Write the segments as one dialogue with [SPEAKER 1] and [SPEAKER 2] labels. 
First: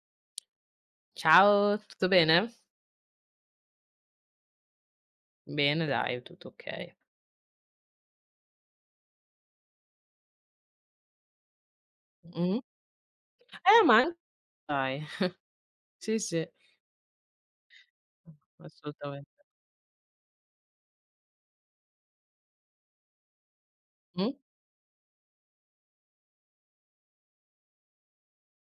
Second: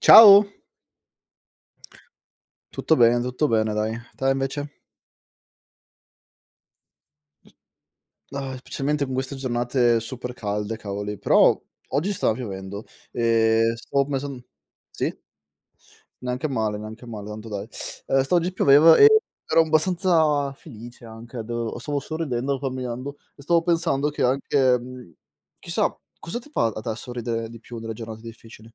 [SPEAKER 1] Ciao,
[SPEAKER 2] Ciao, tutto bene?
[SPEAKER 1] tutto bene dai. Te invece?
[SPEAKER 2] Bene dai, tutto okay.
[SPEAKER 1] Ah, specialmente con queste giornate super calde, cavoli. Però oggi stava
[SPEAKER 2] Mh-mh.
[SPEAKER 1] piovendo e
[SPEAKER 2] Ma
[SPEAKER 1] stavo pensan
[SPEAKER 2] dai.
[SPEAKER 1] sì?
[SPEAKER 2] Sì, sì,
[SPEAKER 1] Neanche male, tanto dai. Sta oggi pioveva e
[SPEAKER 2] assolutamen
[SPEAKER 1] ero abbastanza felice anche, devo stavo sorridendo camminando e stavo pensando che anche, chissà cosa ti fa a te sorridere di più nelle giornate difficili?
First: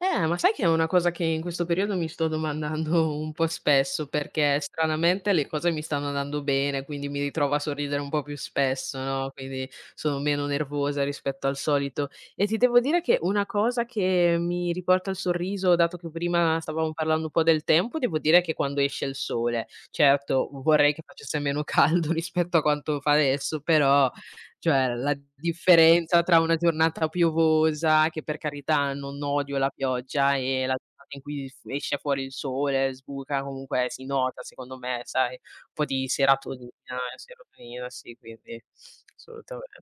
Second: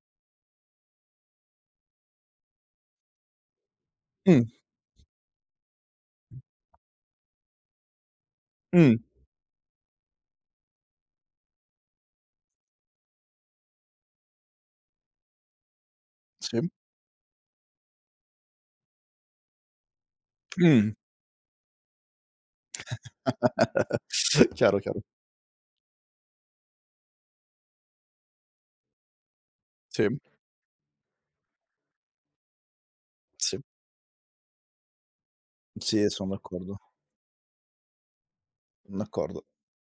[SPEAKER 2] Ma sai che è una cosa che in questo periodo mi sto domandando un po' spesso,
[SPEAKER 1] Mh,
[SPEAKER 2] perché stranamente le cose mi stanno andando bene, quindi mi ritrovo a sorridere un po' più
[SPEAKER 1] mh.
[SPEAKER 2] spesso, no, quindi sono meno nervosa rispetto al solito. E ti devo dire che una cosa che mi riporta il sorriso, dato che prima
[SPEAKER 1] Sì.
[SPEAKER 2] stavamo parlando un po' del tempo, devo dire che quando esce il sole. Certo, vorrei
[SPEAKER 1] Mh.
[SPEAKER 2] che facesse meno caldo rispetto a quanto fa adesso, però
[SPEAKER 1] Chiaro,
[SPEAKER 2] cioè,
[SPEAKER 1] chiaro.
[SPEAKER 2] la differenza tra una giornata piovosa, che per carità non odio la
[SPEAKER 1] Sì,
[SPEAKER 2] pioggia, e la giornata in cui f esce fuori il sole, sbuca,
[SPEAKER 1] sì.
[SPEAKER 2] comunque si nota secondo me, sai, un po' di
[SPEAKER 1] Sì, sono
[SPEAKER 2] serotonina
[SPEAKER 1] d'accordo.
[SPEAKER 2] serotonina, sì, quindi
[SPEAKER 1] D'accordo.
[SPEAKER 2] assolutamente.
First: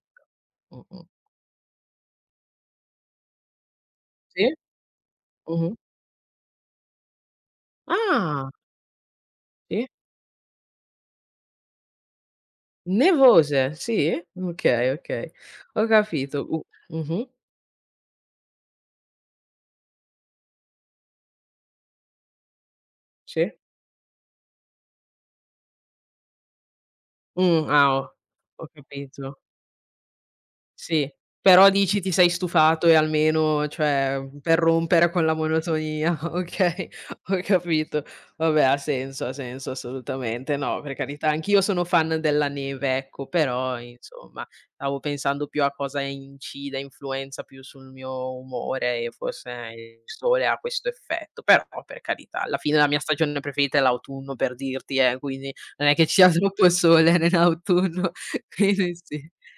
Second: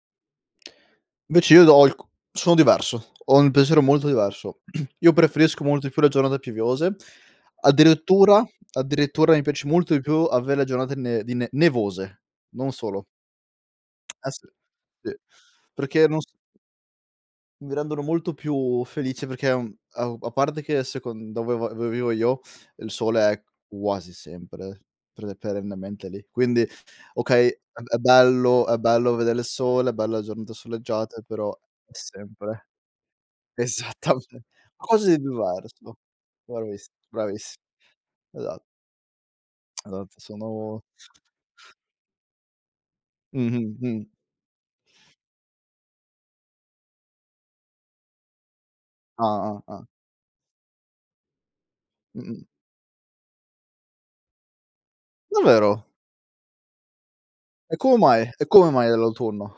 [SPEAKER 2] Mh-mh.
[SPEAKER 1] Invece io ho il c sono diverso, ho un pensiero molto
[SPEAKER 2] Sì?
[SPEAKER 1] diverso. Io preferisco
[SPEAKER 2] Mh-mh.
[SPEAKER 1] molto di più le giornate piovose, addirittura
[SPEAKER 2] Ah,
[SPEAKER 1] addirittura mi piace
[SPEAKER 2] sì?
[SPEAKER 1] molto di più avere le giornate ne di ne nevose, non solo.
[SPEAKER 2] Nevose, sì?
[SPEAKER 1] Eh sì,
[SPEAKER 2] Okay,
[SPEAKER 1] sì,
[SPEAKER 2] okay. Ho
[SPEAKER 1] perché non s
[SPEAKER 2] capito. U Mh-mh,
[SPEAKER 1] mi rendono molto più felice perché, a parte che secon dove vivo io, il sole è
[SPEAKER 2] sì.
[SPEAKER 1] quasi sempre pre perennemente lì. Quindi okay, è
[SPEAKER 2] Ah,
[SPEAKER 1] è
[SPEAKER 2] ho
[SPEAKER 1] bello, è bello
[SPEAKER 2] capito.
[SPEAKER 1] vedere il sole, è bella la giornata
[SPEAKER 2] Sì,
[SPEAKER 1] soleggiata, però
[SPEAKER 2] però
[SPEAKER 1] è
[SPEAKER 2] dici ti sei
[SPEAKER 1] sempre
[SPEAKER 2] stufato e almeno cioè,
[SPEAKER 1] esattamente
[SPEAKER 2] per
[SPEAKER 1] qualcosa
[SPEAKER 2] rompere
[SPEAKER 1] di
[SPEAKER 2] con la
[SPEAKER 1] diverso.
[SPEAKER 2] monotonia, okay,
[SPEAKER 1] Bravissi
[SPEAKER 2] ho
[SPEAKER 1] bravissi
[SPEAKER 2] capito. Vabbè
[SPEAKER 1] Esatto,
[SPEAKER 2] ha senso
[SPEAKER 1] esatto,
[SPEAKER 2] assolutamente. No,
[SPEAKER 1] sono
[SPEAKER 2] per carità, anch'io sono fan della neve, ecco,
[SPEAKER 1] mh-mh,
[SPEAKER 2] però
[SPEAKER 1] mh.
[SPEAKER 2] insomma stavo pensando più a cosa incida, influenza più sul mio umore e
[SPEAKER 1] Ah,
[SPEAKER 2] forse
[SPEAKER 1] ah, ah.
[SPEAKER 2] il sole ha questo effetto, però per carità,
[SPEAKER 1] Mh-mh.
[SPEAKER 2] alla fine la mia stagione preferita è l'autunno per dirti, quindi
[SPEAKER 1] Davvero?
[SPEAKER 2] non è che ci sia troppo sole
[SPEAKER 1] E come
[SPEAKER 2] nell'autunno.
[SPEAKER 1] mai e come mai
[SPEAKER 2] Quindi sì.
[SPEAKER 1] dell'autunno?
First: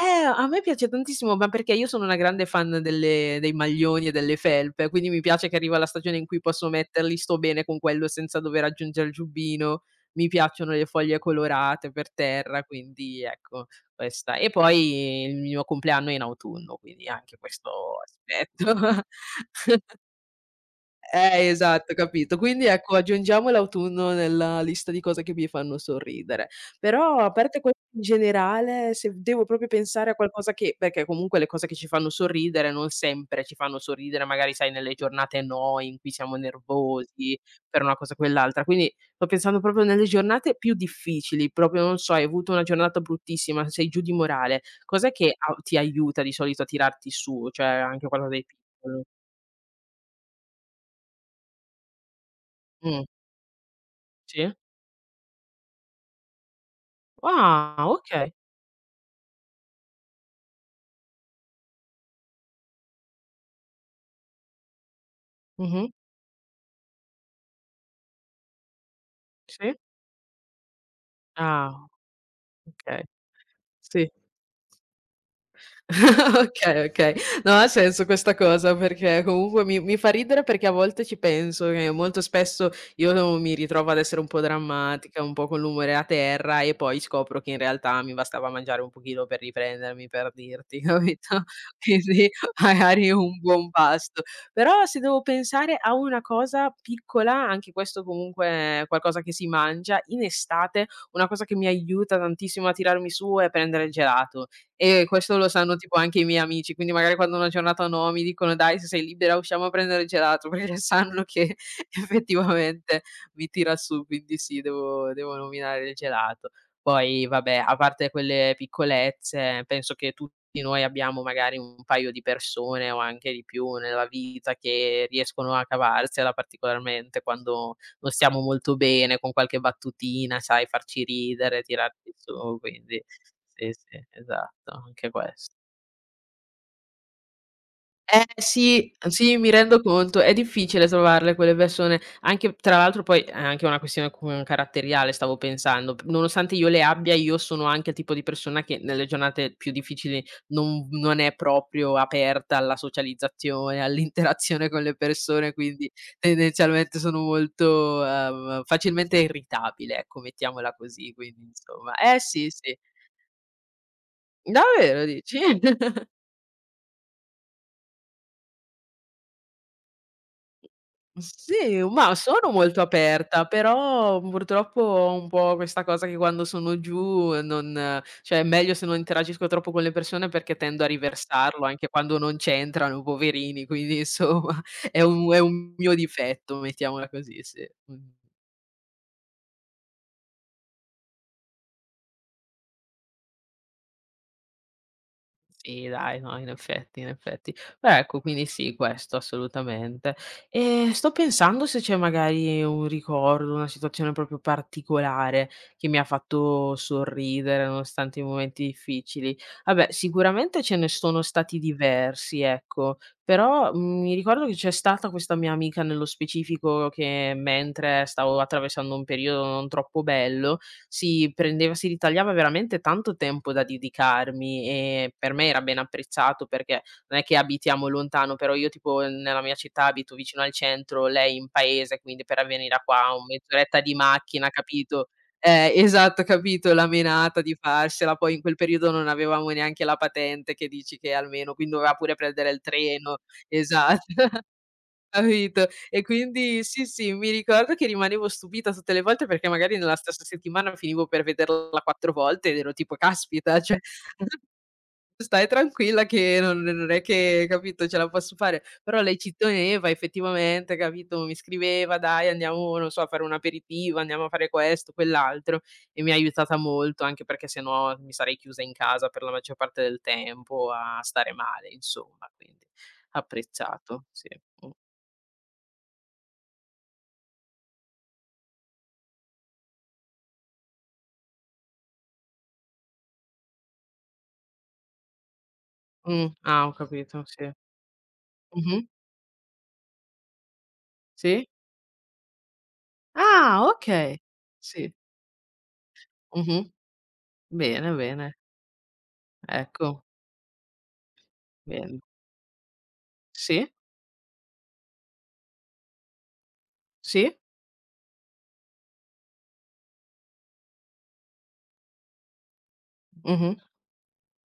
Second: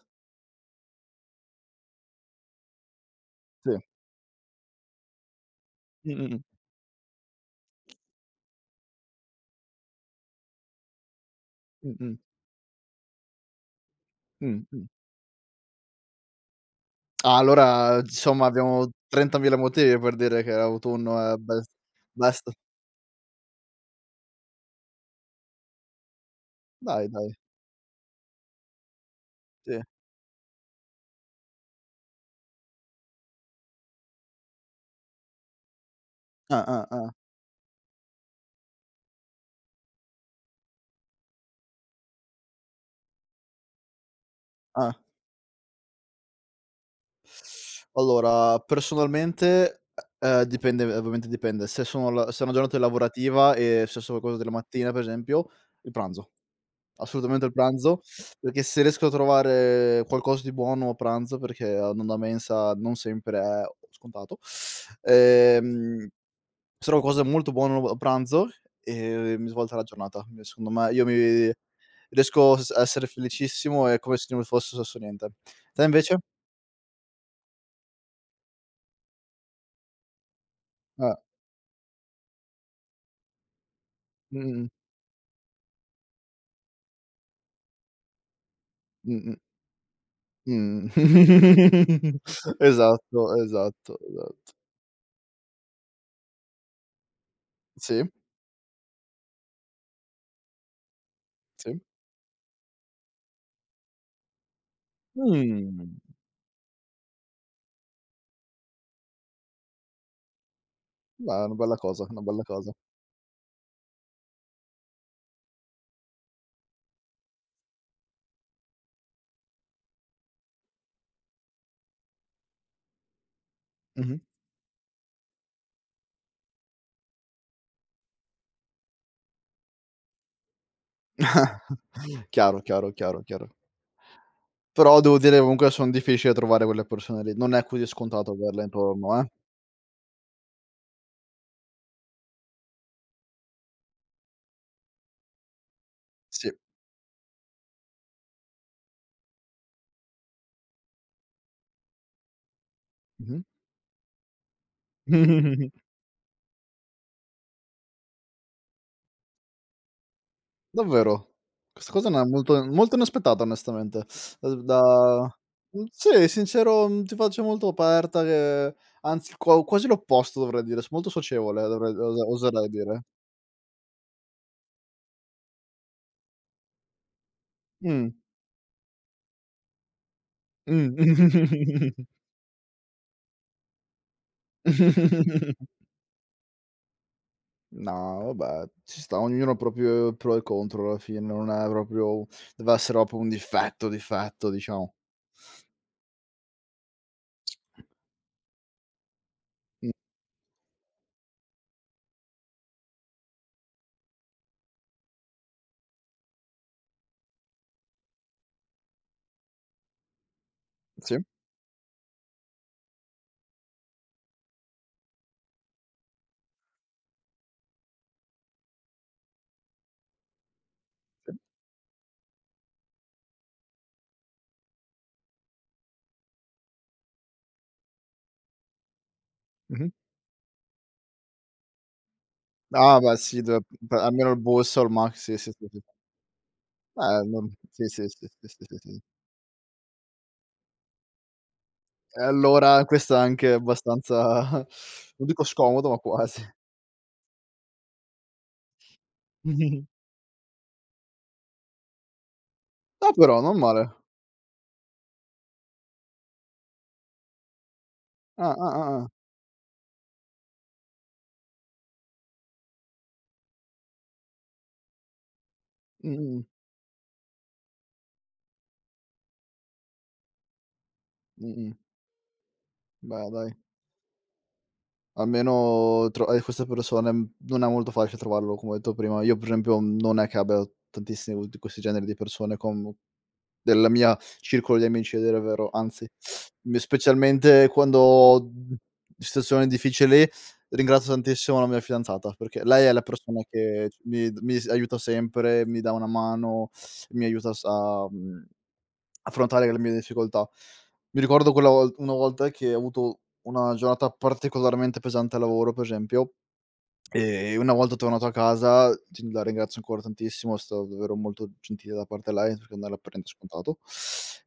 [SPEAKER 2] A me piace tantissimo, ma perché io sono una grande fan delle dei
[SPEAKER 1] Sì.
[SPEAKER 2] maglioni e delle felpe, quindi mi piace che arriva la stagione in cui
[SPEAKER 1] Mh-mh,
[SPEAKER 2] posso metterli, sto bene con quello senza dover aggiungere il giubbino. Mi piacciono le foglie colorate per
[SPEAKER 1] mh-mh.
[SPEAKER 2] terra, quindi ecco questa. E
[SPEAKER 1] Mh, mh.
[SPEAKER 2] poi il mio compleanno è in autunno, quindi anche
[SPEAKER 1] Ah,
[SPEAKER 2] questo
[SPEAKER 1] allora insomma abbiamo
[SPEAKER 2] aspetto.
[SPEAKER 1] 30.000 motivi per dire che autunno è best
[SPEAKER 2] Esatto, capito.
[SPEAKER 1] best.
[SPEAKER 2] Quindi ecco, aggiungiamo l'autunno nella lista di cose che mi fanno sorridere.
[SPEAKER 1] Dai,
[SPEAKER 2] Però a
[SPEAKER 1] dai,
[SPEAKER 2] parte questo in generale, se devo proprio
[SPEAKER 1] sì.
[SPEAKER 2] pensare a qualcosa che perché comunque le cose che ci fanno sorridere non sempre ci fanno sorridere, magari sai nelle giornate noi in cui siamo
[SPEAKER 1] Ah, ah, ah,
[SPEAKER 2] nervosi per una cosa o quell'altra. Quindi sto pensando proprio nelle giornate più difficili, proprio non so, hai avuto una giornata bruttissima, sei giù di morale,
[SPEAKER 1] ah.
[SPEAKER 2] cos'è che a ti aiuta di solito a tirarti su? Cioè anche qualcosa di
[SPEAKER 1] Allora
[SPEAKER 2] piccolo.
[SPEAKER 1] personalmente, dipende, ovviamente dipende. Se sono la se è una giornata
[SPEAKER 2] Mh,
[SPEAKER 1] lavorativa e se sono cose della
[SPEAKER 2] sì?
[SPEAKER 1] mattina, per esempio, il pranzo. Assolutamente il
[SPEAKER 2] Ah,
[SPEAKER 1] pranzo,
[SPEAKER 2] okay.
[SPEAKER 1] perché se riesco a trovare qualcosa di buono a pranzo, perché andando a mensa non sempre è scontato,
[SPEAKER 2] Mh-mh.
[SPEAKER 1] ehm sono cose molto buono a pranzo e mi
[SPEAKER 2] Sì.
[SPEAKER 1] svolta la giornata. Mi Secondo me io mi
[SPEAKER 2] Ah,
[SPEAKER 1] riesco s a
[SPEAKER 2] okay.
[SPEAKER 1] essere felicissimo, è
[SPEAKER 2] Sì.
[SPEAKER 1] come se non fosse successo niente. Te invece?
[SPEAKER 2] Okay, okay. No, ha senso questa cosa perché comunque mi fa ridere perché a volte
[SPEAKER 1] Ah,
[SPEAKER 2] ci penso che molto spesso io mi ritrovo ad essere un po'
[SPEAKER 1] mh-mh,
[SPEAKER 2] drammatica, un po' con l'umore a terra e poi scopro che in realtà mi bastava mangiare un pochino
[SPEAKER 1] mh-mh.
[SPEAKER 2] per riprendermi, per dirti, capito? Quindi magari
[SPEAKER 1] Esatto,
[SPEAKER 2] un buon
[SPEAKER 1] esatto,
[SPEAKER 2] pasto.
[SPEAKER 1] esa
[SPEAKER 2] Però se devo pensare a una cosa piccola, anche questo
[SPEAKER 1] sì,
[SPEAKER 2] comunque è qualcosa che si mangia, in estate una cosa che mi
[SPEAKER 1] sì.
[SPEAKER 2] aiuta tantissimo a tirarmi su è prendere il gelato. E questo lo sanno tipo
[SPEAKER 1] Mh,
[SPEAKER 2] anche i miei amici, quindi magari quando una giornata no, mi dicono: "Dai, se sei libera usciamo a prendere il gelato", perché sanno
[SPEAKER 1] beh, è
[SPEAKER 2] che
[SPEAKER 1] una bella cosa, una bella cosa.
[SPEAKER 2] effettivamente mi tira su, quindi sì, devo nominare il gelato. Poi vabbè, a parte quelle piccolezze, penso che tutti noi abbiamo magari un paio di persone o anche di più nella
[SPEAKER 1] Mh-mh.
[SPEAKER 2] vita che riescono a cavarsela particolarmente quando non stiamo molto bene, con qualche battutina, sai, farci ridere, tirarci su,
[SPEAKER 1] Chiaro, chiaro,
[SPEAKER 2] quindi
[SPEAKER 1] chiaro, chiaro.
[SPEAKER 2] sì, sì, esatto,
[SPEAKER 1] Però
[SPEAKER 2] anche
[SPEAKER 1] devo dire,
[SPEAKER 2] ques
[SPEAKER 1] comunque, son difficili da trovare quelle persone lì, non è così
[SPEAKER 2] eh
[SPEAKER 1] scontato averle
[SPEAKER 2] sì,
[SPEAKER 1] intorno, eh.
[SPEAKER 2] sì, mi rendo conto, è difficile trovarle quelle persone, anche tra l'altro poi è anche una questione cu caratteriale stavo pensando, p
[SPEAKER 1] Sì.
[SPEAKER 2] nonostante io le abbia, io sono anche il tipo di persona che nelle giornate più difficili non è proprio aperta alla
[SPEAKER 1] Mh-mh.
[SPEAKER 2] socializzazione, all'interazione con le persone, quindi tendenzialmente sono molto, facilmente irritabile, ecco, mettiamola così,
[SPEAKER 1] Davvero?
[SPEAKER 2] quindi
[SPEAKER 1] Questa
[SPEAKER 2] insomma
[SPEAKER 1] cosa
[SPEAKER 2] eh
[SPEAKER 1] non è
[SPEAKER 2] sì,
[SPEAKER 1] molto
[SPEAKER 2] sì.
[SPEAKER 1] molto inaspettata, onestamente. Da
[SPEAKER 2] Davvero dici?
[SPEAKER 1] sì, sincero, ti faccio molto aperta che, anzi, quasi l'opposto dovrei dire, s molto socievole
[SPEAKER 2] Sì,
[SPEAKER 1] dovrei
[SPEAKER 2] ma
[SPEAKER 1] osa
[SPEAKER 2] sono
[SPEAKER 1] oserei
[SPEAKER 2] molto
[SPEAKER 1] dire.
[SPEAKER 2] aperta, però purtroppo ho un po' questa cosa che quando sono giù non
[SPEAKER 1] Mh.
[SPEAKER 2] cioè è meglio se non interagisco troppo con le persone perché tendo a riversarlo anche
[SPEAKER 1] Mh.
[SPEAKER 2] quando non c'entrano, poverini, quindi insomma è un mio difetto, mettiamola così, sì. Mh.
[SPEAKER 1] No, vabbè, ci sta, ognuno ha proprio pro e contro alla fine, non è proprio, deve essere proprio un difetto, difetto diciamo.
[SPEAKER 2] Sì dai, no, in effetti, in effetti. Beh, ecco, quindi sì, questo
[SPEAKER 1] Mh,
[SPEAKER 2] assolutamente. E sto pensando se c'è magari un ricordo, una situazione proprio particolare che mi ha fatto sorridere nonostante i momenti difficili. Vabbè, sicuramente ce ne
[SPEAKER 1] sì,
[SPEAKER 2] sono stati diversi, ecco, però, mi ricordo che c'è stata questa mia amica nello specifico che mentre stavo attraversando un periodo non troppo bello,
[SPEAKER 1] sì.
[SPEAKER 2] si ritagliava veramente tanto tempo da dedicarmi e per me era ben apprezzato perché non è che abitiamo lontano, però io tipo nella mia città
[SPEAKER 1] Mh-mh.
[SPEAKER 2] abito vicino al centro, lei in paese, quindi per venire a
[SPEAKER 1] Ah
[SPEAKER 2] qua
[SPEAKER 1] beh
[SPEAKER 2] una
[SPEAKER 1] sì, deve
[SPEAKER 2] mezz'oretta di
[SPEAKER 1] almeno il
[SPEAKER 2] macchina,
[SPEAKER 1] busto, il
[SPEAKER 2] capito?
[SPEAKER 1] max, sì, sì, sì, sì.
[SPEAKER 2] Esatto, capito, la
[SPEAKER 1] Ah,
[SPEAKER 2] menata
[SPEAKER 1] non
[SPEAKER 2] di
[SPEAKER 1] sì, sì,
[SPEAKER 2] farsela,
[SPEAKER 1] sì,
[SPEAKER 2] poi in
[SPEAKER 1] sì,
[SPEAKER 2] quel
[SPEAKER 1] sì, sì,
[SPEAKER 2] periodo
[SPEAKER 1] sì.
[SPEAKER 2] non avevamo neanche la patente che dici che almeno quindi doveva pure
[SPEAKER 1] E
[SPEAKER 2] prendere il
[SPEAKER 1] allora questa
[SPEAKER 2] treno.
[SPEAKER 1] è anche
[SPEAKER 2] Esatto,
[SPEAKER 1] abbastanza non dico
[SPEAKER 2] capito.
[SPEAKER 1] scomodo, ma
[SPEAKER 2] E
[SPEAKER 1] quasi.
[SPEAKER 2] quindi sì, sì, mi ricordo che rimanevo stupita tutte le volte perché magari nella stessa settimana finivo per vederla 4 volte ed ero tipo:
[SPEAKER 1] No, però non
[SPEAKER 2] "Caspita, cioè".
[SPEAKER 1] male.
[SPEAKER 2] Stai tranquilla che non non è che capito, ce la posso
[SPEAKER 1] Ah,
[SPEAKER 2] fare.
[SPEAKER 1] ah,
[SPEAKER 2] Però
[SPEAKER 1] ah, ah.
[SPEAKER 2] lei ci teneva effettivamente, capito, mi scriveva: "Dai andiamo, non so, a fare un aperitivo, andiamo a fare questo, quell'altro" e mi ha
[SPEAKER 1] Mh-mh,
[SPEAKER 2] aiutata molto, anche perché se no mi sarei chiusa in casa per la maggior parte del tempo a stare male
[SPEAKER 1] mh-mh.
[SPEAKER 2] insomma, quindi
[SPEAKER 1] Beh, dai,
[SPEAKER 2] apprezzato, sì. Mh.
[SPEAKER 1] almeno tro queste persone, non è molto facile trovarlo, come ho detto prima. Io per esempio non è che abbia tantissimi di questi generi di persone con del mia circolo di amici a dire il vero, anzi,
[SPEAKER 2] Mh. Ah, ho
[SPEAKER 1] mi
[SPEAKER 2] capito, sì.
[SPEAKER 1] specialmente quando ho,
[SPEAKER 2] Mh-mh.
[SPEAKER 1] situazioni difficili, ringrazio
[SPEAKER 2] Sì?
[SPEAKER 1] tantissimo la mia fidanzata, perché lei è la persona
[SPEAKER 2] Ah,
[SPEAKER 1] che
[SPEAKER 2] okay.
[SPEAKER 1] mi d mi s
[SPEAKER 2] Sì.
[SPEAKER 1] aiuta sempre, mi dà una
[SPEAKER 2] Mh-mh.
[SPEAKER 1] mano, mi aiuta s
[SPEAKER 2] Bene,
[SPEAKER 1] a
[SPEAKER 2] bene.
[SPEAKER 1] affrontare le mie
[SPEAKER 2] Ecco,
[SPEAKER 1] difficoltà. Mi ricordo quella vol
[SPEAKER 2] bene.
[SPEAKER 1] una volta che ho avuto
[SPEAKER 2] Sì,
[SPEAKER 1] una giornata particolarmente pesante al lavoro, per esempio,
[SPEAKER 2] sì.
[SPEAKER 1] e una volta tornato a casa, ti la ringrazio ancora tantissimo, è stata davvero molto gentile da parte lei, perché non era per niente
[SPEAKER 2] Mh-mh.
[SPEAKER 1] scontato.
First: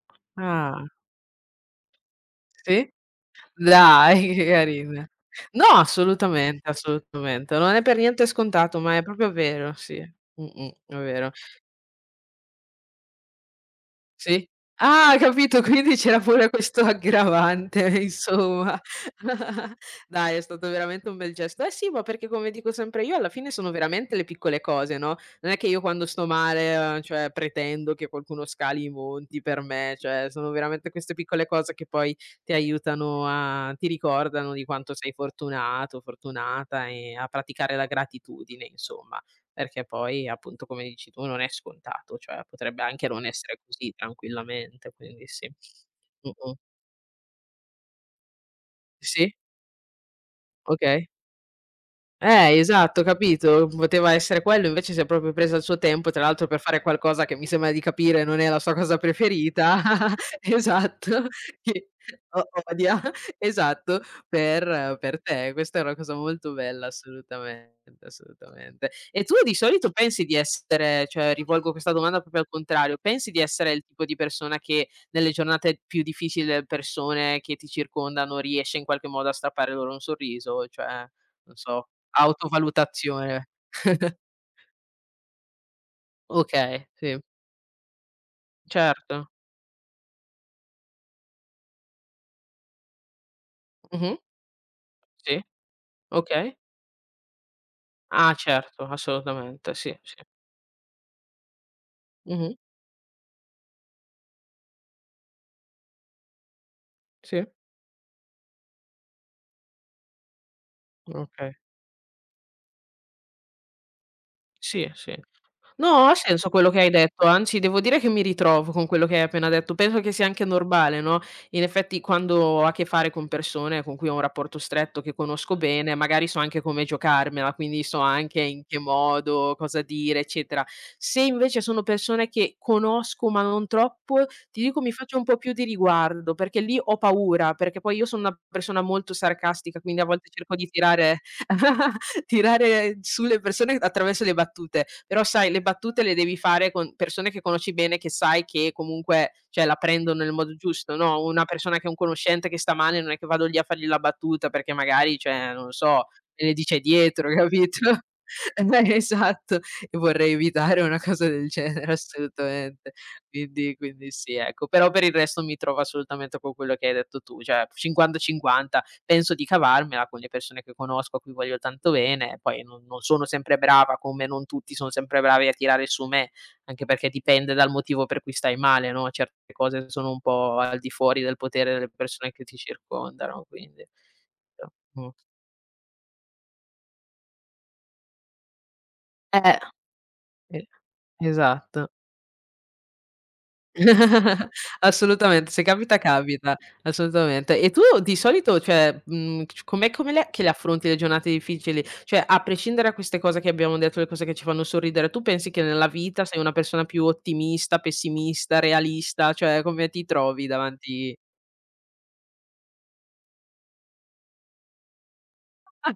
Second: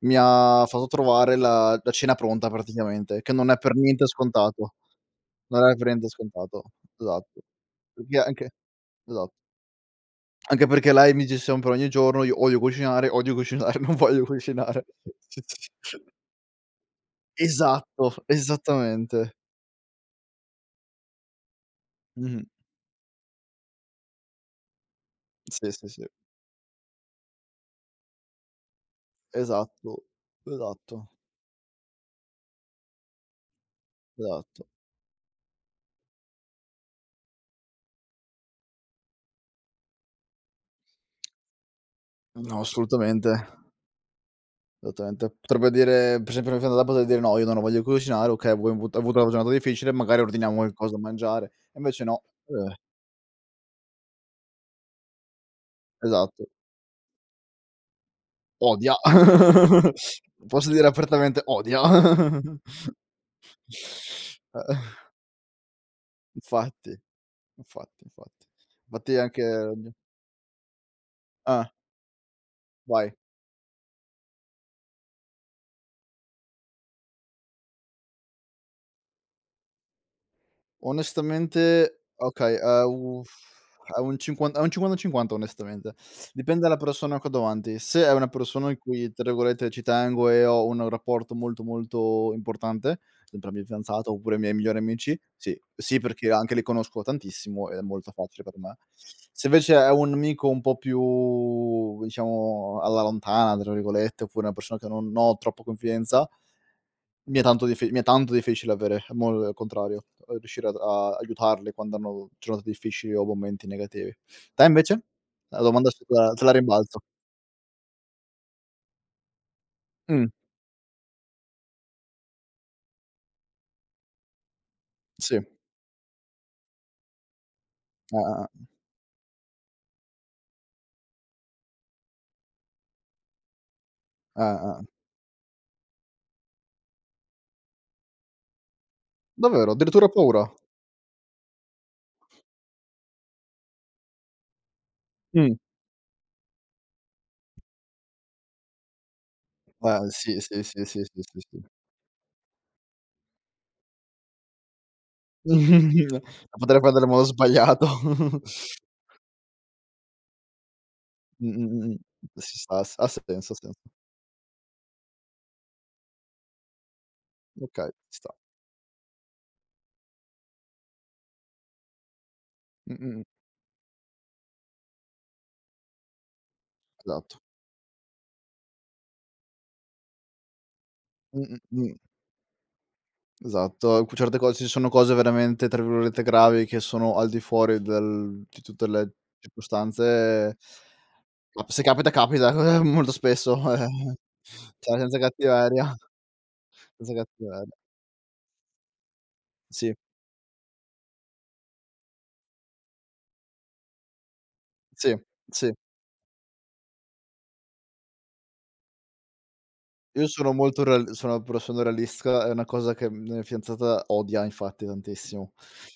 [SPEAKER 1] Mi ha
[SPEAKER 2] Ah,
[SPEAKER 1] fatto trovare la cena pronta
[SPEAKER 2] sì?
[SPEAKER 1] praticamente, che non è per niente
[SPEAKER 2] Dai, che
[SPEAKER 1] scontato,
[SPEAKER 2] carina. No,
[SPEAKER 1] non è per niente scontato,
[SPEAKER 2] assolutamente,
[SPEAKER 1] esatto.
[SPEAKER 2] assolutamente. Non è per
[SPEAKER 1] Perché
[SPEAKER 2] niente
[SPEAKER 1] anche
[SPEAKER 2] scontato, ma è
[SPEAKER 1] esatto.
[SPEAKER 2] proprio vero, sì.
[SPEAKER 1] Anche
[SPEAKER 2] Mh-mh,
[SPEAKER 1] perché
[SPEAKER 2] è
[SPEAKER 1] lei mi
[SPEAKER 2] vero.
[SPEAKER 1] dice sempre ogni giorno: "Io odio cucinare, non voglio
[SPEAKER 2] Sì.
[SPEAKER 1] cucinare".
[SPEAKER 2] Ah,
[SPEAKER 1] Sì,
[SPEAKER 2] capito,
[SPEAKER 1] sì.
[SPEAKER 2] quindi
[SPEAKER 1] Sì.
[SPEAKER 2] c'era pure questo aggravante,
[SPEAKER 1] Esatto,
[SPEAKER 2] insomma.
[SPEAKER 1] esattamente.
[SPEAKER 2] Dai, è stato veramente un bel gesto. Eh sì, ma perché
[SPEAKER 1] Mh-mh.
[SPEAKER 2] come dico sempre io alla fine sono veramente le piccole cose, no, non è che
[SPEAKER 1] Sì,
[SPEAKER 2] io
[SPEAKER 1] sì,
[SPEAKER 2] quando
[SPEAKER 1] sì.
[SPEAKER 2] sto male, cioè pretendo che qualcuno scali i monti per me,
[SPEAKER 1] Esatto,
[SPEAKER 2] cioè sono veramente
[SPEAKER 1] esatto,
[SPEAKER 2] queste piccole cose che poi ti aiutano a ti ricordano di
[SPEAKER 1] esatto.
[SPEAKER 2] quanto sei fortunato, fortunata e a praticare la gratitudine insomma, perché poi appunto come dici tu non è scontato, cioè
[SPEAKER 1] No,
[SPEAKER 2] potrebbe anche non
[SPEAKER 1] assolutamente,
[SPEAKER 2] essere così tranquillamente, quindi
[SPEAKER 1] assolutamente.
[SPEAKER 2] sì.
[SPEAKER 1] Potrebbe dire, per esempio,
[SPEAKER 2] Mh-mh.
[SPEAKER 1] mia fidanzata potrebbe dire: "No, io non ho voglia di cucinare, okay, voi avuto una
[SPEAKER 2] Sì?
[SPEAKER 1] giornata difficile, magari ordiniamo qualcosa da
[SPEAKER 2] Okay.
[SPEAKER 1] mangiare." E invece no,
[SPEAKER 2] Esatto, capito? Poteva essere quello, invece si è proprio presa il suo tempo, tra l'altro
[SPEAKER 1] esatto,
[SPEAKER 2] per fare qualcosa che mi sembra di capire non è la sua
[SPEAKER 1] odia.
[SPEAKER 2] cosa preferita.
[SPEAKER 1] Posso dire
[SPEAKER 2] Esatto,
[SPEAKER 1] apertamente odia.
[SPEAKER 2] che o odia, esatto,
[SPEAKER 1] Eh,
[SPEAKER 2] per te. Questa è una cosa molto bella,
[SPEAKER 1] infatti,
[SPEAKER 2] assolutamente,
[SPEAKER 1] infatti, infatti.
[SPEAKER 2] assolutamente.
[SPEAKER 1] Infatti
[SPEAKER 2] E tu
[SPEAKER 1] anche
[SPEAKER 2] di solito pensi di essere cioè
[SPEAKER 1] eh,
[SPEAKER 2] rivolgo questa domanda proprio al contrario,
[SPEAKER 1] vai.
[SPEAKER 2] pensi di essere il tipo di persona che nelle giornate più difficili delle persone che ti circondano riesce in qualche modo a strappare loro un sorriso? Cioè, non so.
[SPEAKER 1] Onestamente okay, uff,
[SPEAKER 2] Autovalutazione.
[SPEAKER 1] è un 50/50 onestamente. Dipende dalla
[SPEAKER 2] Okay, sì,
[SPEAKER 1] persona che ho davanti. Se è una persona in cui, tra
[SPEAKER 2] certo.
[SPEAKER 1] virgolette, "ci tengo" e ho un rapporto molto, molto importante, sempre la mia fidanzata
[SPEAKER 2] Mh-mh.
[SPEAKER 1] oppure i miei migliori amici,
[SPEAKER 2] Sì,
[SPEAKER 1] sì. Sì, perché anche
[SPEAKER 2] okay.
[SPEAKER 1] li conosco tantissimo ed è molto
[SPEAKER 2] Ah
[SPEAKER 1] facile per me.
[SPEAKER 2] certo,
[SPEAKER 1] Se
[SPEAKER 2] assolutamente,
[SPEAKER 1] invece è
[SPEAKER 2] sì,
[SPEAKER 1] un
[SPEAKER 2] sì.
[SPEAKER 1] amico un po' più
[SPEAKER 2] Mh-mh.
[SPEAKER 1] diciamo "alla lontana", tra virgolette, oppure una persona che non ho troppa confidenza,
[SPEAKER 2] Sì,
[SPEAKER 1] mi è tanto difficile avere mo il contrario, riuscire ad a
[SPEAKER 2] okay.
[SPEAKER 1] aiutarli quando hanno giornate difficili o momenti negativi. Te
[SPEAKER 2] Sì,
[SPEAKER 1] invece?
[SPEAKER 2] sì.
[SPEAKER 1] La domanda s te
[SPEAKER 2] No, ha
[SPEAKER 1] la te
[SPEAKER 2] senso
[SPEAKER 1] la
[SPEAKER 2] quello che hai
[SPEAKER 1] rimbalzo.
[SPEAKER 2] detto, anzi devo dire che mi ritrovo con quello che hai appena detto. Penso che sia
[SPEAKER 1] Mh,
[SPEAKER 2] anche normale, no, in effetti quando ho a che fare con persone con cui ho un rapporto stretto, che
[SPEAKER 1] sì.
[SPEAKER 2] conosco bene, magari so anche come giocarmela, quindi so anche
[SPEAKER 1] Ah-ah,
[SPEAKER 2] in che modo, cosa dire, eccetera. Se invece sono persone che conosco ma non troppo, ti dico
[SPEAKER 1] ah-ah.
[SPEAKER 2] mi faccio un po' più di riguardo, perché lì ho paura, perché poi io sono una persona molto
[SPEAKER 1] Davvero?
[SPEAKER 2] sarcastica, quindi a
[SPEAKER 1] Addirittura
[SPEAKER 2] volte
[SPEAKER 1] paura?
[SPEAKER 2] cerco di tirare tirare sulle persone attraverso le battute, però sai
[SPEAKER 1] Mh.
[SPEAKER 2] le battute le devi fare con persone che conosci bene, che sai che comunque, cioè, la prendono nel
[SPEAKER 1] Sì,
[SPEAKER 2] modo
[SPEAKER 1] sì, sì,
[SPEAKER 2] giusto,
[SPEAKER 1] sì, sì,
[SPEAKER 2] no,
[SPEAKER 1] sì,
[SPEAKER 2] una
[SPEAKER 1] sì.
[SPEAKER 2] persona che è un conoscente che sta male, non è che vado lì a fargli la battuta perché magari, cioè, non lo so, me le
[SPEAKER 1] La
[SPEAKER 2] dice
[SPEAKER 1] potrei prendere in modo
[SPEAKER 2] dietro, capito?
[SPEAKER 1] sbagliato.
[SPEAKER 2] Esatto, e vorrei evitare una cosa del genere
[SPEAKER 1] Mh. Ci sta, ha
[SPEAKER 2] assolutamente.
[SPEAKER 1] senso, ha
[SPEAKER 2] Quindi
[SPEAKER 1] senso.
[SPEAKER 2] quindi sì, ecco. Però per il resto mi trovo assolutamente con quello che hai detto tu, cioè
[SPEAKER 1] Okay, ci sta.
[SPEAKER 2] 50-50 penso di cavarmela con le persone che conosco, a cui voglio tanto bene, poi non
[SPEAKER 1] Mh,
[SPEAKER 2] non
[SPEAKER 1] mh, mh.
[SPEAKER 2] sono sempre brava, come non tutti son sempre bravi a tirare su me, anche perché
[SPEAKER 1] Esatto.
[SPEAKER 2] dipende dal motivo per cui stai male, no, certe cose sono un po' al di fuori del
[SPEAKER 1] Mh,
[SPEAKER 2] potere
[SPEAKER 1] mh,
[SPEAKER 2] delle
[SPEAKER 1] mh.
[SPEAKER 2] persone che ti circondano, quindi
[SPEAKER 1] Esatto, cu certe cose, ci sono
[SPEAKER 2] mh.
[SPEAKER 1] cose veramente, tra virgolette, "gravi" che sono al di fuori del di tutte le
[SPEAKER 2] Eh,
[SPEAKER 1] circostanze,
[SPEAKER 2] e
[SPEAKER 1] ma se
[SPEAKER 2] esatto.
[SPEAKER 1] capita, capita, molto spesso, cioè senza
[SPEAKER 2] Assolutamente, se
[SPEAKER 1] cattiveria,
[SPEAKER 2] capita, capita,
[SPEAKER 1] senza
[SPEAKER 2] assolutamente.
[SPEAKER 1] cattiveria.
[SPEAKER 2] E tu di solito, cioè, c com'è
[SPEAKER 1] Sì,
[SPEAKER 2] come le che le affronti le giornate difficili? Cioè, a prescindere da queste cose che abbiamo detto, le cose che ci fanno sorridere,
[SPEAKER 1] sì,
[SPEAKER 2] tu pensi che
[SPEAKER 1] sì.
[SPEAKER 2] nella vita sei una persona più ottimista, pessimista, realista? Cioè, come ti
[SPEAKER 1] Io
[SPEAKER 2] trovi
[SPEAKER 1] sono molto real
[SPEAKER 2] davanti
[SPEAKER 1] sono però sono realista, è una cosa che mia fidanzata odia infatti tantissimo.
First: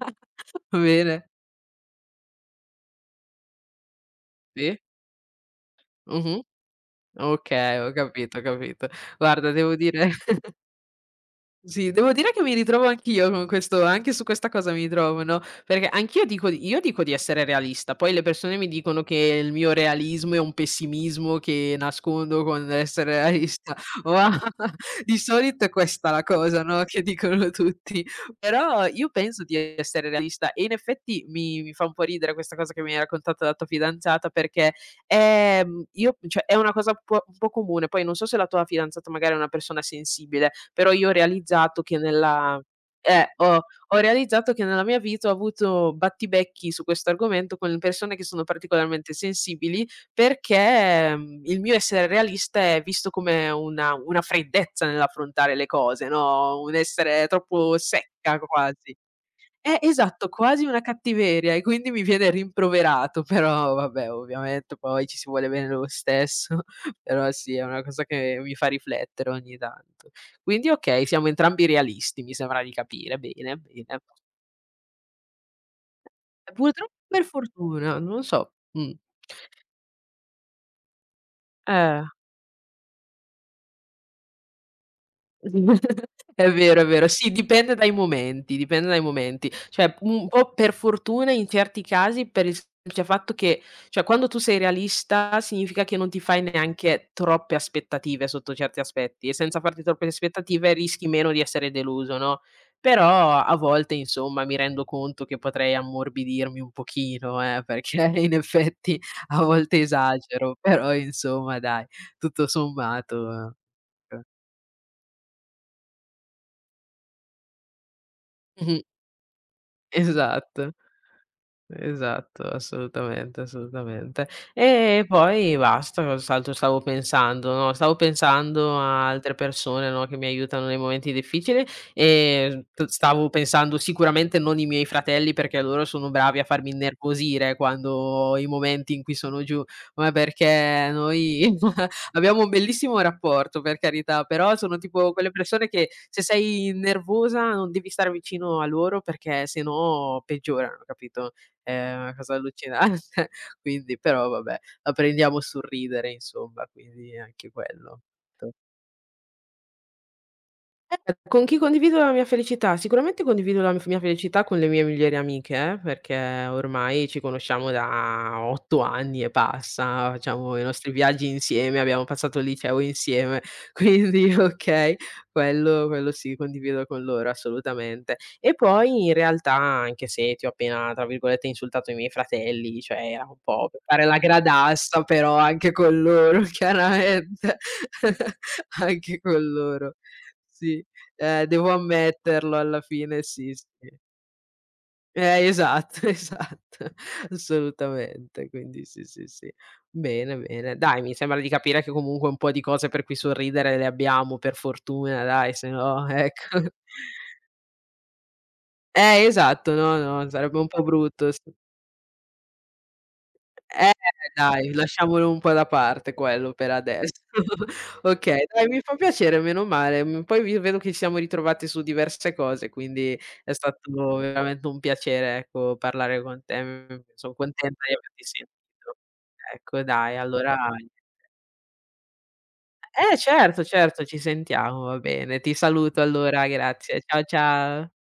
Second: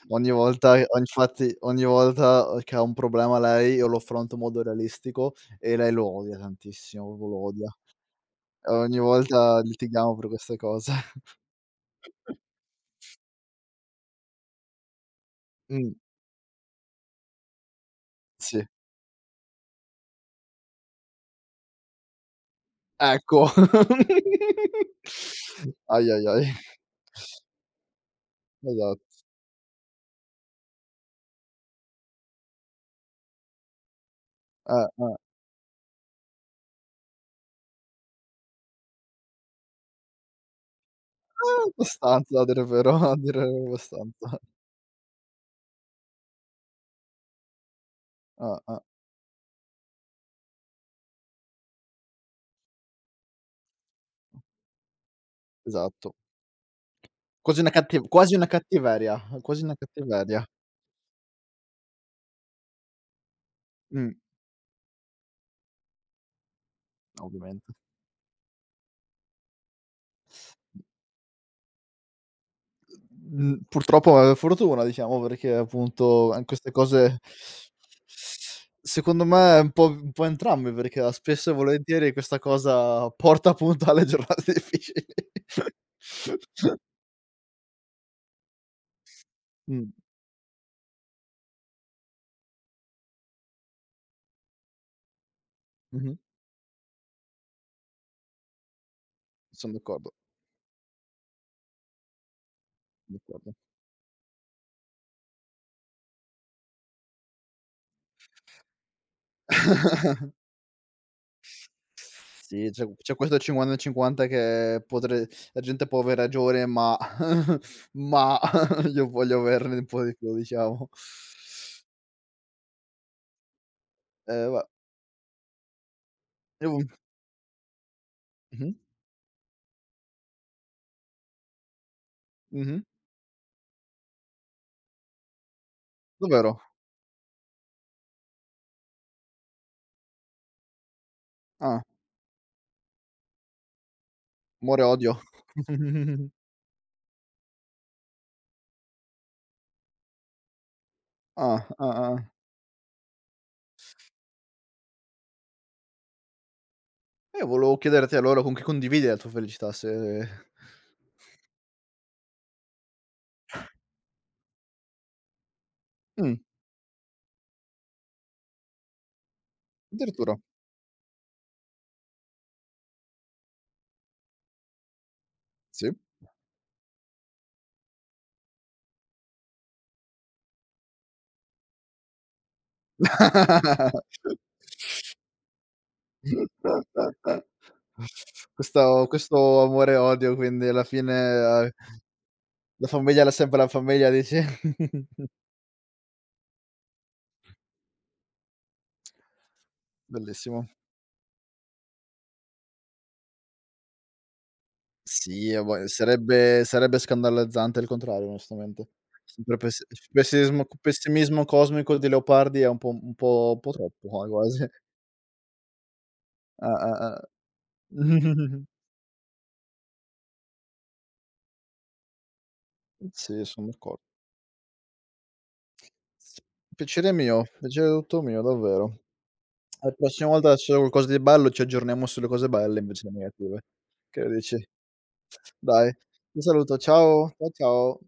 [SPEAKER 1] Ogni volta che, o
[SPEAKER 2] bene,
[SPEAKER 1] infatti ogni volta, che ha un problema lei, io lo affronto in modo
[SPEAKER 2] sì,
[SPEAKER 1] realistico e lei lo odia
[SPEAKER 2] mh-mh,
[SPEAKER 1] tantissimo, proprio lo odia.
[SPEAKER 2] okay, ho capito, ho capito.
[SPEAKER 1] Ogni
[SPEAKER 2] Guarda,
[SPEAKER 1] volta
[SPEAKER 2] devo dire.
[SPEAKER 1] litighiamo per queste cose.
[SPEAKER 2] Sì, devo dire che mi ritrovo anch'io con questo, anche su questa cosa mi ritrovo, no, perché
[SPEAKER 1] Mh,
[SPEAKER 2] anch'io dico di- io dico di essere realista, poi le persone
[SPEAKER 1] sì,
[SPEAKER 2] mi dicono che il mio realismo è un pessimismo che nascondo con l'essere
[SPEAKER 1] ecco.
[SPEAKER 2] realista, ma di solito è
[SPEAKER 1] Ai,
[SPEAKER 2] questa la
[SPEAKER 1] ai, ai.
[SPEAKER 2] cosa, no, che dicono tutti. Però io
[SPEAKER 1] Esatto.
[SPEAKER 2] penso di essere realista e in effetti mi fa un po' ridere questa cosa che mi hai raccontato della tua fidanzata perché,
[SPEAKER 1] Eh.
[SPEAKER 2] io, cioè è una cosa un po' comune, poi non so se la tua fidanzata magari è una persona sensibile, però io ho realizzato che
[SPEAKER 1] Abbastanza a
[SPEAKER 2] nella
[SPEAKER 1] dire il vero, a
[SPEAKER 2] eh,
[SPEAKER 1] dire
[SPEAKER 2] ho ho
[SPEAKER 1] abbastanza.
[SPEAKER 2] realizzato che nella mia vita ho avuto battibecchi su questo argomento con persone che sono
[SPEAKER 1] Eh.
[SPEAKER 2] particolarmente sensibili, perché, mhmm, il mio essere realista è visto come una freddezza nell'affrontare le cose,
[SPEAKER 1] Esatto.
[SPEAKER 2] no, un essere
[SPEAKER 1] Quasi una
[SPEAKER 2] troppo
[SPEAKER 1] cattiv quasi
[SPEAKER 2] secca
[SPEAKER 1] una
[SPEAKER 2] quasi.
[SPEAKER 1] cattiveria, quasi una
[SPEAKER 2] Esatto,
[SPEAKER 1] cattiveria.
[SPEAKER 2] quasi una cattiveria, e quindi mi viene rimproverato, però vabbè,
[SPEAKER 1] Mh,
[SPEAKER 2] ovviamente poi ci si vuole bene lo stesso, però sì, è
[SPEAKER 1] ovviamente.
[SPEAKER 2] una cosa che mi fa riflettere ogni tanto. Quindi okay, siamo entrambi realisti, mi sembra di capire. Bene,
[SPEAKER 1] Mhmm,
[SPEAKER 2] bene.
[SPEAKER 1] purtroppo è fortuna diciamo, perché appunto,
[SPEAKER 2] E
[SPEAKER 1] queste
[SPEAKER 2] purtroppo
[SPEAKER 1] cose
[SPEAKER 2] per fortuna, non lo so. Mh.
[SPEAKER 1] secondo me un po', un po' entrambe, perché spesso e
[SPEAKER 2] Eh.
[SPEAKER 1] volentieri questa cosa porta appunto alle giornate difficili.
[SPEAKER 2] È vero, è vero. Sì, dipende dai momenti, dipende dai momenti.
[SPEAKER 1] Mh,
[SPEAKER 2] Cioè, un po' per fortuna in certi casi, per il semplice fatto che cioè quando tu sei realista significa che non
[SPEAKER 1] mh-mh,
[SPEAKER 2] ti fai neanche troppe aspettative sotto certi aspetti, e senza
[SPEAKER 1] son
[SPEAKER 2] farti troppe
[SPEAKER 1] d'accordo,
[SPEAKER 2] aspettative rischi meno di essere deluso, no, però
[SPEAKER 1] d'accordo.
[SPEAKER 2] a volte insomma mi rendo conto che potrei ammorbidirmi un pochino, perché in effetti a volte esagero, però insomma dai, tutto
[SPEAKER 1] Sì, c'è
[SPEAKER 2] sommato,
[SPEAKER 1] questo
[SPEAKER 2] eh.
[SPEAKER 1] 50 e 50 che potre la gente può aver ragione, ma ma
[SPEAKER 2] Mh-mh.
[SPEAKER 1] io voglio averne un po' di più
[SPEAKER 2] Esatto.
[SPEAKER 1] diciamo.
[SPEAKER 2] Esatto, assolutamente, assolutamente.
[SPEAKER 1] Va
[SPEAKER 2] E poi basta, cos'altro
[SPEAKER 1] io
[SPEAKER 2] stavo pensando, no, stavo
[SPEAKER 1] mh-mh,
[SPEAKER 2] pensando a altre persone, no, che mi aiutano nei momenti difficili,
[SPEAKER 1] mh-mh.
[SPEAKER 2] t stavo pensando sicuramente non i miei fratelli, perché loro sono bravi a
[SPEAKER 1] Davvero?
[SPEAKER 2] farmi innervosire quando ho i momenti in cui sono giù, ma perché noi
[SPEAKER 1] Ah,
[SPEAKER 2] abbiamo un bellissimo rapporto per carità, però sono
[SPEAKER 1] amore e
[SPEAKER 2] tipo
[SPEAKER 1] odio.
[SPEAKER 2] quelle persone che se sei nervosa non devi stare vicino a loro perché se no peggiorano, capito?
[SPEAKER 1] Ah,
[SPEAKER 2] È una
[SPEAKER 1] ah-ah.
[SPEAKER 2] cosa allucinante, quindi però vabbè, la prendiamo sul ridere insomma, quindi
[SPEAKER 1] E
[SPEAKER 2] anche
[SPEAKER 1] volevo
[SPEAKER 2] quello.
[SPEAKER 1] chiederti allora con chi condividi la tua felicità se
[SPEAKER 2] Con chi condivido la mia felicità? Sicuramente condivido la f mia felicità con le mie migliori amiche, perché
[SPEAKER 1] mh,
[SPEAKER 2] ormai ci conosciamo da 8 anni e passa,
[SPEAKER 1] addirittura,
[SPEAKER 2] facciamo i nostri viaggi insieme, abbiamo passato il liceo insieme, quindi okay, quello
[SPEAKER 1] sì.
[SPEAKER 2] quello sì, condivido con loro assolutamente. E poi in realtà, anche se ti ho appena, tra virgolette, "insultato" i miei fratelli, cioè era un po' per fare la gradassa, però anche con loro chiaramente,
[SPEAKER 1] Questo
[SPEAKER 2] anche con
[SPEAKER 1] questo
[SPEAKER 2] loro.
[SPEAKER 1] amore e odio, quindi
[SPEAKER 2] Sì.
[SPEAKER 1] alla fine,
[SPEAKER 2] Devo ammetterlo, alla
[SPEAKER 1] la
[SPEAKER 2] fine
[SPEAKER 1] famiglia la
[SPEAKER 2] sì,
[SPEAKER 1] sempre
[SPEAKER 2] sì.
[SPEAKER 1] la famiglia dici?
[SPEAKER 2] Esatto, esatto, assolutamente. Quindi sì, sì, sì. Bene,
[SPEAKER 1] Bellissimo.
[SPEAKER 2] bene. Dai, mi sembra di capire che comunque un po' di cose per cui sorridere le abbiamo per fortuna
[SPEAKER 1] Sì,
[SPEAKER 2] dai,
[SPEAKER 1] e
[SPEAKER 2] se
[SPEAKER 1] poi
[SPEAKER 2] no ecco.
[SPEAKER 1] sarebbe sarebbe scandalizzante il contrario, onestamente. Sempre
[SPEAKER 2] Esatto, no, no, sarebbe
[SPEAKER 1] pessimismo
[SPEAKER 2] un po' brutto s.
[SPEAKER 1] pessimismo cosmico di Leopardi è un po' un po' un po'
[SPEAKER 2] Eh,
[SPEAKER 1] troppo, quasi.
[SPEAKER 2] dai, lasciamolo un po' da parte quello per adesso.
[SPEAKER 1] Ah-ah-ah.
[SPEAKER 2] Okay, dai, mi fa piacere, meno male. Mhmm, poi vi vedo che ci siamo ritrovati su diverse cose, quindi
[SPEAKER 1] Sì,
[SPEAKER 2] è
[SPEAKER 1] son d'accordo.
[SPEAKER 2] stato veramente un piacere, ecco, parlare con te. Mhmm,
[SPEAKER 1] Piacere
[SPEAKER 2] son
[SPEAKER 1] mio,
[SPEAKER 2] contenta
[SPEAKER 1] piacere
[SPEAKER 2] di
[SPEAKER 1] tutto
[SPEAKER 2] averti
[SPEAKER 1] mio,
[SPEAKER 2] sentito.
[SPEAKER 1] davvero.
[SPEAKER 2] Ecco
[SPEAKER 1] La
[SPEAKER 2] dai,
[SPEAKER 1] prossima
[SPEAKER 2] allora
[SPEAKER 1] volta se c'è qualcosa di bello ci aggiorniamo sulle cose belle invece che
[SPEAKER 2] eh
[SPEAKER 1] negative.
[SPEAKER 2] certo, certo, ci
[SPEAKER 1] Che ne dici?
[SPEAKER 2] sentiamo, va bene. Ti
[SPEAKER 1] Dai,
[SPEAKER 2] saluto
[SPEAKER 1] ti
[SPEAKER 2] allora,
[SPEAKER 1] saluto,
[SPEAKER 2] grazie. Ciao,
[SPEAKER 1] ciao, ciao,
[SPEAKER 2] ciao.
[SPEAKER 1] ciao.